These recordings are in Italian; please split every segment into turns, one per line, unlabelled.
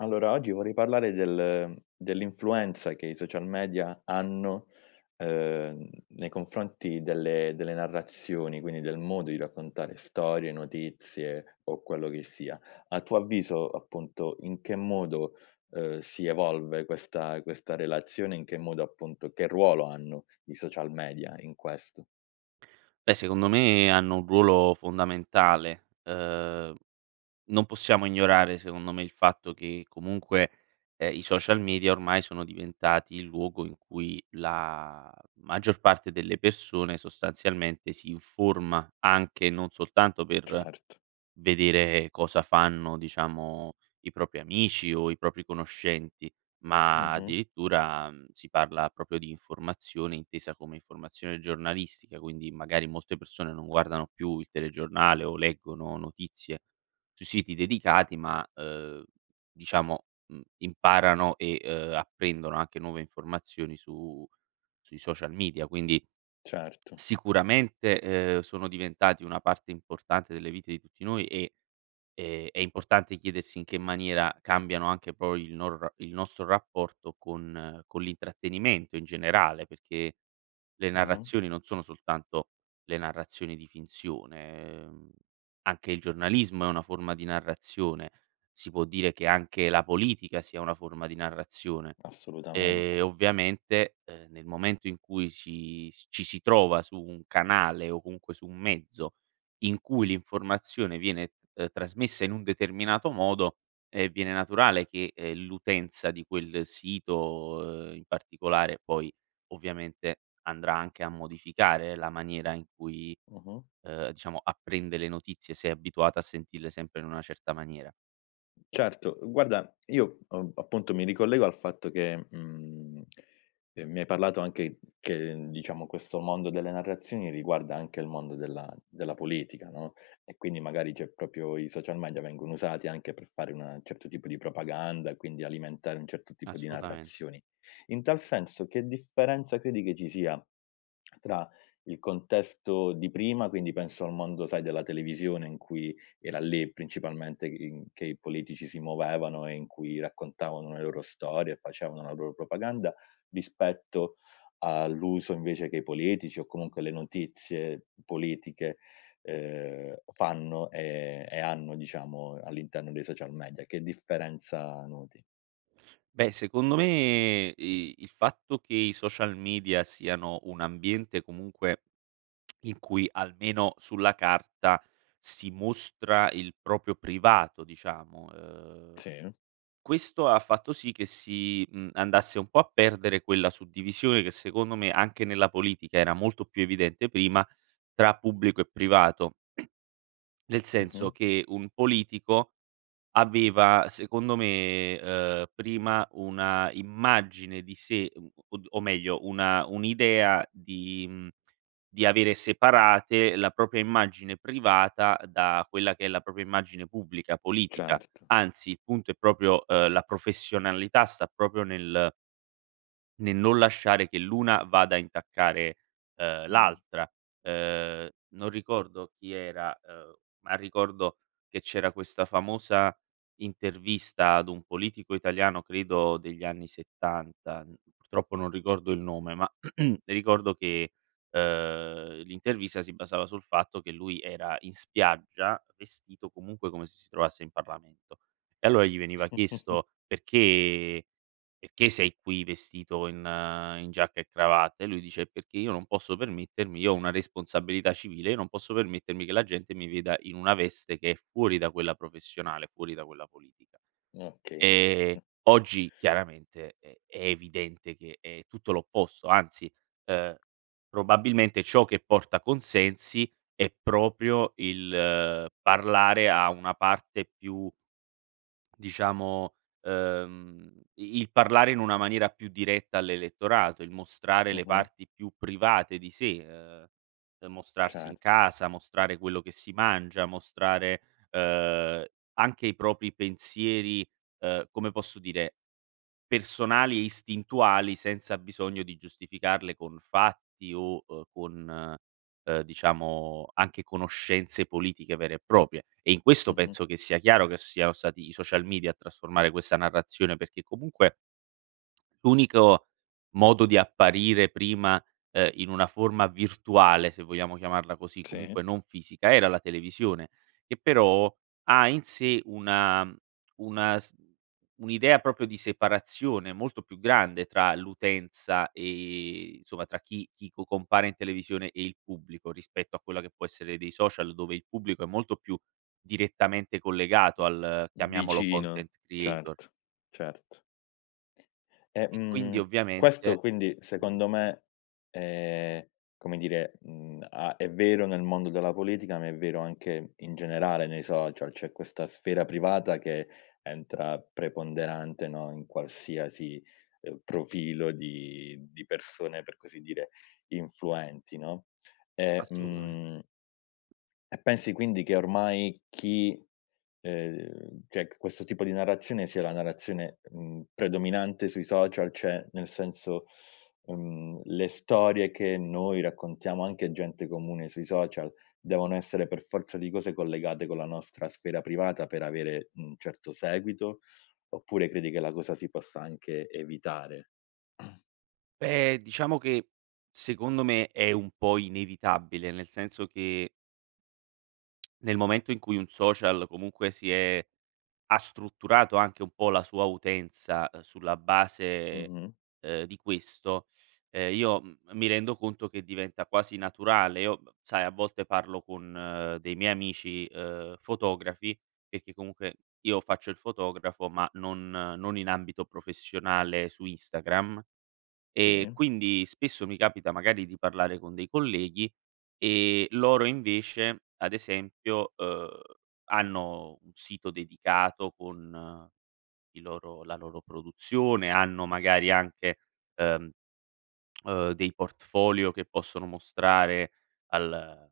Allora oggi vorrei parlare del dell'influenza che i social media hanno, uhm, nei confronti delle delle narrazioni, quindi del modo di raccontare storie, notizie, o quello che sia. A tuo avviso, appunto, in che modo, uhm, si evolve questa questa relazione, in che modo appunto che ruolo hanno i social media in questo?
Beh secondo me hanno un ruolo fondamentale. Uhm, non possiamo ignorare secondo me il fatto che comunque, uhm, i social media ormai sono diventati il luogo in cui la maggior parte delle persone sostanzialmente si informa, anche non soltanto per
Certo.
vedere cosa fanno, diciamo, i propri amici o i propri conoscenti, ma
Mh-mh.
addirittura si parla proprio di informazione intesa come informazione giornalistica. Quindi magari molte persone non guardano più il telegiornale o leggono notizie sui siti dedicati, ma, uhm, diciamo, mhmm, imparano e, uhm, apprendono anche nuove informazioni su sui social media. Quindi,
Certo.
sicuramente, uhm, sono diventati una parte importante delle vite di tutti noi e e è importante chiedersi in che maniera cambiano, anche poi il nor il nostro rapporto con con l'intrattenimento in generale, perché le
Mh-mh.
narrazioni non sono soltanto le narrazioni di finzione; ehm, anche il giornalismo è una forma di narrazione; si può dire che anche la politica sia una forma di narrazione.
Assolutamente.
Ehm, ovviamente, ehm, nel momento in cui si s ci si trova su un canale o comunque su un mezzo, in cui l'informazione viene, ehm, trasmessa in un determinato modo, ehm, viene naturale che, ehm, l'utenza di quel sito in particolare poi, ovviamente, andrà anche a modificare la maniera in cui,
Mh-mh.
uhm, diciamo apprende le notizie se è abituata a sentirle sempre in una certa maniera.
Certo, guarda, io a appunto mi ricollego al fatto che, mhmm, ehm, mi hai parlato anche che diciamo questo mondo delle narrazioni riguarda anche il mondo della della politica, no, e quindi magari c'è proprio i social media vengono usati anche per fare una certo tipo di propaganda e quindi, alimentare un certo tipo di
Assolutamen
narrazioni. In tal senso, che differenza credi che ci sia tra il contesto di prima, quindi penso al mondo, sai, della televisione in cui era lì principalmente i in che i politici si muovevano e in cui raccontavano le loro storie e facevano la loro propaganda, rispetto all'uso invece che i politici, o comunque le notizie politiche, ehm, fanno e e hanno diciamo all'interno dei social media. Che differenza noti?
Beh, secondo me i il fatto che i social media siano un ambiente comunque, in cui, almeno sulla carta, si mostra il proprio privato, diciamo, ehm,
Sì.
questo ha fatto sì che si, mhmm, andasse un po' a perdere quella suddivisione che secondo me, anche nella politica era molto più evidente prima, tra pubblico e privato. Nel senso
Mh-mh.
che un politico aveva, secondo me, uhm, prima una immagine di sé, o d o meglio una un'idea di, mhmm di avere separate la propria immagine privata da quella che è la propria immagine pubblica politica.
Certo.
Anzi, il punto è proprio uhm, la professionalità sta proprio nel Nel non lasciare che l'una vada a intaccare, uhm,
Mh.
l'altra. Uhm, non ricordo chi era, uhm, ma ricordo che c'era questa famosa intervista ad un politico italiano, credo degli anni 70. Purtroppo non ricordo il nome, ma ricordo che, uhm, l'intervista si basava sul fatto che lui era in spiaggia, vestito comunque come se si trovasse in Parlamento. E allora gli veniva chiesto perché perché sei qui vestito in in giacca e cravatta, lui dice: "Eh perché io non posso permettermi io ho una responsabilità civile, io non posso permettermi che la gente mi veda in una veste che è fuori da quella professionale, fuori da quella politica".
Okay.
Ehm, oggi chiaramente, ehm, è evidente che è tutto l'opposto, anzi, uhm, probabilmente ciò che porta consensi, è proprio il parlare a una parte più diciamo, ehm, i il parlare in una maniera più diretta all'elettorato, il mostrare le
Mh-mh.
parti più private di sé. Uhm, mostrarsi in
Certo.
casa, mostrare quello che si mangia, mostrare, uhm, anche i propri pensieri, uhm, come posso dire, personali e istintuali senza bisogno di giustificarle con fatti o, uhm, con, uhm, diciamo anche conoscenze politiche vere e proprie. E in questo
Mh-mh.
penso che sia chiaro che siano stati i social media a trasformare questa narrazione perché comunque l'unico modo di apparire prima, uhm, in una forma virtuale, se vogliamo chiamarla così,
Sì.
comunque non fisica, era la televisione, che però ha in sé una una s un'idea proprio di separazione molto più grande tra l'utenza, ehm, insomma tra chi chi co compare in televisione e il pubblico, rispetto a quella che può essere dei social dove il pubblico è molto più, direttamente collegato al chiamiamolo
Vicino.
content creator.
Certo, certo. Eh,
E quindi
mhmm,
ovviamente,
questo quindi
come dire
secondo me, ehm, come dire, mhmm, a è vero nel mondo della politica, ma è vero anche in generale nei social, c'è questa sfera privata che entra preponderante, no, in qualsiasi, uhm, profilo di di persone, per così dire, influenti, no? E
Assolutament
mhmm E pensi quindi, che ormai chi, ehm, cioè che questo tipo di narrazione sia la narrazione, mhmm, predominante sui social? Cioè nel senso, mhmm, le storie che noi raccontiamo, anche gente comune sui social, devono essere per forza di cose collegate con la nostra sfera privata per avere un certo seguito? Oppure credi che la cosa si possa anche evitare?
Beh, diciamo che, secondo me, è un po' inevitabile, nel senso che nel momento in cui un social comunque si è ha strutturato anche un po' la sua utenza, uhm, sulla base
Mh-mh.
ehm, di questo, ehm, io m mi rendo conto che diventa quasi naturale. Io b b sai, a volte parlo con dei miei amici ehm, fotografi, perché comunque io faccio il fotografo, ma non non in ambito professionale su Instagram. E
Sì.
quindi, spesso mi capita magari di parlare con dei colleghi, ehm, loro invece, ad esempio, uhm, hanno un sito dedicato con i loro la loro produzione, hanno magari anche, ehm, uhm, dei portfolio che possono mostrare al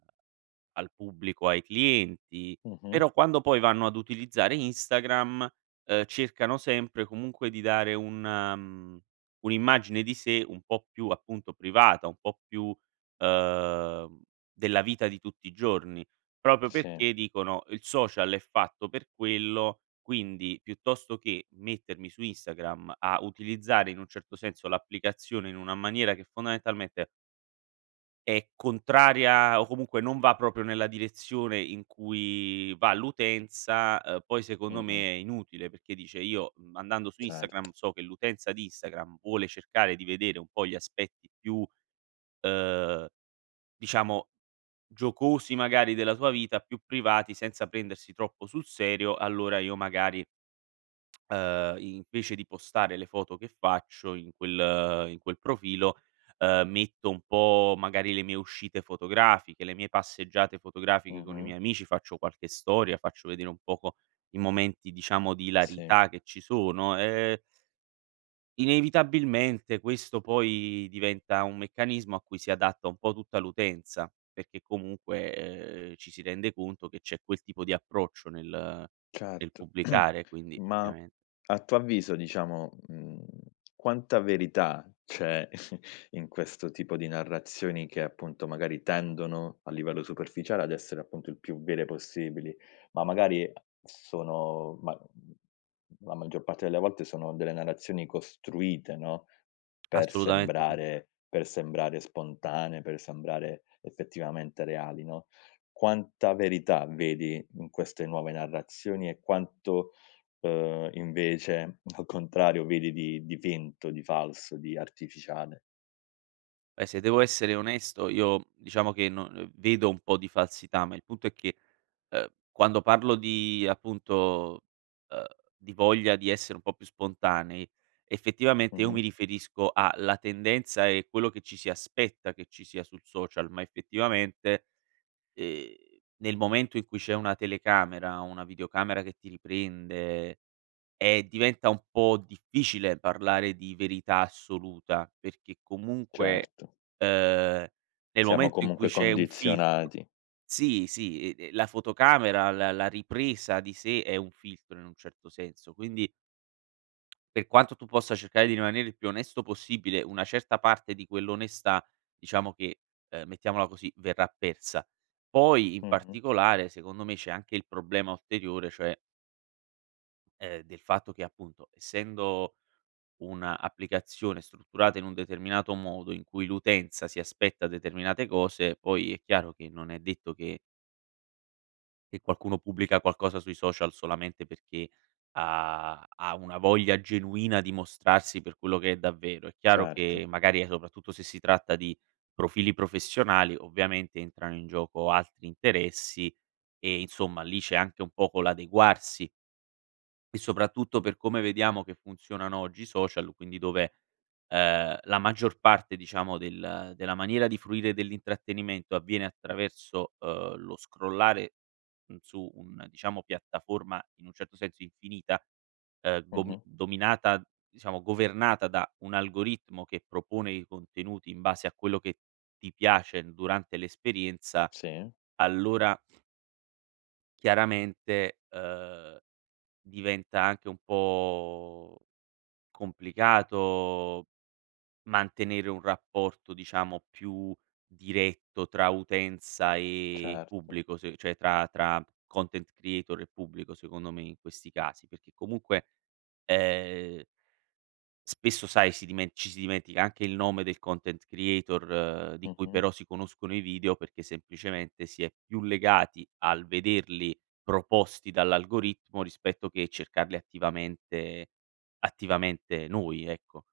al pubblico, ai clienti.
Mh-mh.
Però, quando poi vanno ad utilizzare Instagram, uhm, cercano sempre comunque di dare un, mhmm, un'immagine di sé un po' più appunto privata, un po' più, uhm, della vita di tutti i giorni. Proprio
Sì.
perché dicono: "Il social è fatto per quello, quindi piuttosto che mettermi su Instagram a utilizzare in un certo senso l'applicazione in una maniera che fondamentalmente" È contraria o, comunque, non va proprio nella direzione in cui va l'utenza. Uhm, poi, secondo
Mh-mh.
me, è inutile, perché, dice, io andando su
Cer
Instagram so che l'utenza di Instagram vuole cercare di vedere un po' gli aspetti più, uhm, diciamo, giocosi magari della tua vita, più privati, senza prendersi troppo sul serio, allora io magari, ,ehm, invece di postare le foto che faccio in quel in quel profilo, uhm, metto un po' magari le mie uscite fotografiche, le mie passeggiate fotografiche con i
Mh-mh.
miei amici, faccio qualche storia, faccio vedere un poco i momenti diciamo di
Sì.
ilarità che ci sono, ehm inevitabilmente, questo poi diventa un meccanismo a cui si adatta un po' tutta l'utenza perché comunque, uhm, ci si rende conto che c'è quel tipo di approccio nel nel
Certo,
pubblicare, quindi
ma,
ovviamen
a tuo avviso, diciamo, mhmm, quanta verità c'è in questo tipo di narrazioni che, appunto, magari tendono, a livello superficiale, ad essere, appunto, il più vere possibili, ma magari a s sono ma la maggior parte delle volte sono delle narrazioni costruite, no, per
Assolutamente sì.
sembrare per sembrare spontanee, per sembrare effettivamente reali, no? Quanta verità vedi in queste nuove narrazioni e quanto, uhm, invece, al contrario vedi di di vento, di falso, di artificiale?
Eh, se devo essere onesto, io diciamo che no uhm, vedo un po' di falsità, ma il punto è che, uhm, quando parlo di appunto, uhm, di voglia di essere un po' più spontanei, effettivamente, io mi
Mh-mh.
riferisco a la tendenza e quello che ci si aspetta che ci sia sul social, ma effettivamente, ehm, nel momento in cui c'è una telecamera, una videocamera che ti riprende, ehm, diventa un po' difficile parlare di verità assoluta perché comunque,
Certo.
uhm, nel
Siamo
momento in cui
comunque
c'è un filtro
condizionati.
sì, sì, uhm, la fotocamera, la la ripresa di sé è un filtro in un certo senso, quindi per quanto tu possa cercare di rimanere il più onesto possibile, una certa parte di quell'onestà, diciamo che, uhm, mettiamola così, verrà persa. Poi in
Mh-mh.
particolare, secondo me, c'è anche il problema ulteriore, cioè ehm, del fatto che, appunto, essendo un'applicazione strutturata in un determinato modo, in cui l'utenza si aspetta determinate cose, poi è chiaro che non è detto che Che qualcuno pubblica qualcosa sui social solamente perché ha ha una voglia genuina di mostrarsi per quello che è davvero. È chiaro
Certo.
che magari e soprattutto se si tratta di profili professionali, ovviamente entrano in gioco altri interessi e, insomma, lì c'è anche un poco l'adeguarsi. E soprattutto per come vediamo che funzionano oggi i social, quindi dove, ehm, la maggior parte, diciamo, del della maniera di fruire dell'intrattenimento avviene attraverso, ehm, lo scrollare, mhmm, su un, diciamo piattaforma in un certo senso infinita, ehm, gom
Mh-mh.
dominata diciamo governata da un algoritmo che propone i contenuti in base a quello che ti piace durante l'esperienza,
Sì.
allora chiaramente, ehm, diventa anche un po' complicato mantenere un rapporto, diciamo, più diretto tra utenza e
Certo.
pubblico, se cioè tra tra content creator e pubblico, secondo me in questi casi; perché comunque, ehm spesso sai, si dimen ci si dimentica anche il nome del content creator, di cui
Mh-mh.
però si conoscono i video perché semplicemente si è più legati al vederli proposti dall'algoritmo, rispetto che cercarli attivamente attivamente noi, ecco.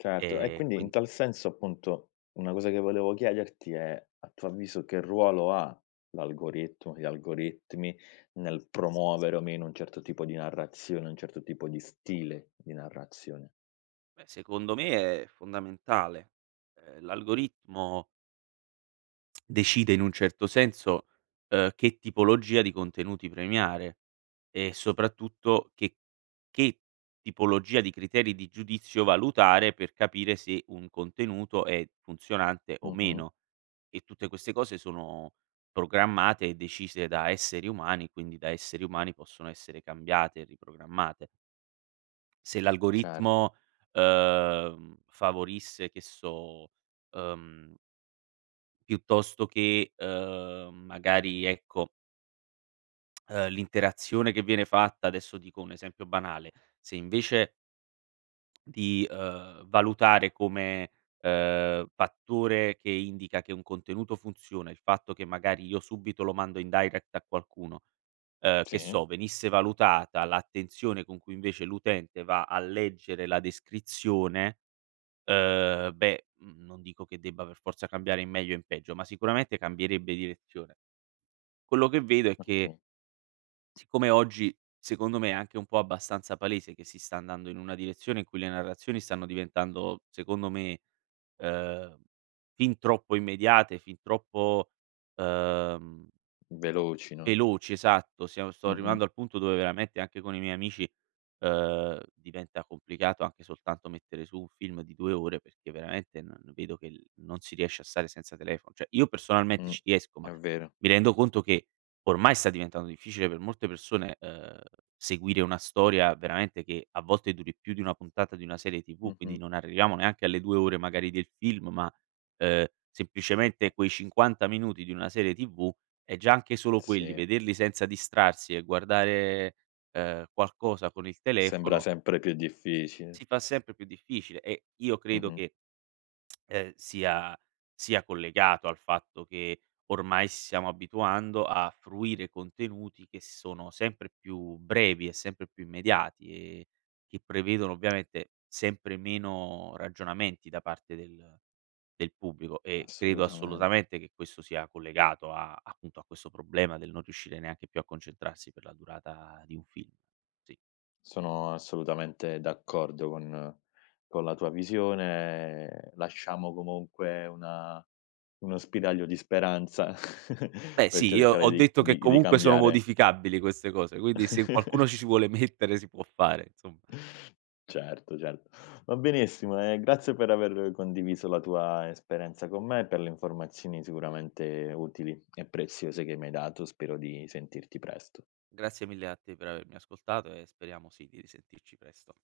Certo. E
Ehm,
quindi in
quin
tal senso, appunto, una cosa che volevo chiederti è: a tuo avviso che ruolo ha l'algoritmo gli algoritmi nel promuovere o meno un certo tipo di narrazione, un certo tipo di stile di narrazione.
Beh, secondo me è fondamentale, ehm, l'algoritmo decide in un certo senso, uhm, che tipologia di contenuti premiare, e soprattutto che che, tipologia di criteri di giudizio valutare per capire se un contenuto è funzionante o
Mh-mh.
meno. E tutte queste cose sono programmate e decise da esseri umani, quindi da esseri umani possono essere cambiate e riprogrammate. Se
Cer
l'algoritmo, uhm, favorisse che so, uhm piuttosto che, uhm, magari ecco uhm, l'interazione che viene fatta adesso dico un esempio banale: se invece di, uhm, valutare come, uhm, fattore che indica che un contenuto funziona, il fatto che magari io subito lo mando in direct a qualcuno, uhm, che
Sì.
so, venisse valutata l'attenzione con cui invece l'utente va a leggere la descrizione, uhm, beh, mhmm, non dico che debba per forza cambiare in meglio o in peggio, ma sicuramente cambierebbe direzione. Quello che vedo è che
Okay.
siccome oggi secondo me è anche un po' abbastanza palese che si sta andando in una direzione in cui le narrazioni stanno diventando, secondo me, uhm, fin troppo immediate, fin troppo uhm
Veloci, no.
veloci, esatto, siam sto
Mh-mh.
arrivando al punto dove veramente anche con i miei amici, uhm, diventa complicato anche soltanto mettere su un film di 2 ore, perché veramente n n vedo che l non si riesce a stare senza telefono, cioè io personalmente
Mh,
ci riesco ma
è vero.
mi rendo conto che ormai sta diventando difficile per molte persone, uhm, seguire una storia veramente che a volte duri più di 1 puntata di una serie TV, quindi
Mh-mh.
non arriviamo neanche alle 2 ore magari del film, ma, ehm, semplicemente quei 50 minuti di una serie TV, e già anche solo quelli,
Sì.
vederli senza distrarsi e guardare, uhm, qualcosa con il
Sembra
telefono
sempre più difficile.
si fa sempre più difficile e io credo
Mh-mh.
che ehm, sia sia collegato al fatto che ormai s siamo abituando a fruire contenuti che sono sempre più brevi e sempre più immediati e che prevedono ovviamente sempre meno ragionamenti da parte del del pubblico e credo
Assolutament
assolutamente che questo sia collegato a appunto a questo problema del non riuscire neanche più a concentrarsi per la durata di un film, sì.
Sono assolutamente d'accordo con con la tua visione, ehm, lasciamo comunque una uno spiraglio di speranza,
Beh
per
sì, io
cercare
ho
di
detto
di
che
di
comunque sono
cambiare
modificabili queste cose, quindi se qualcuno ci si vuole mettere si può fare, insomma.
Certo, certo. Va benissimo e grazie per aver condiviso la tua esperienza con me e per le informazioni sicuramente utili e preziose che mi hai dato, spero di sentirti presto.
Grazie mille a te per avermi ascoltato e speriamo sì, di risentirci presto.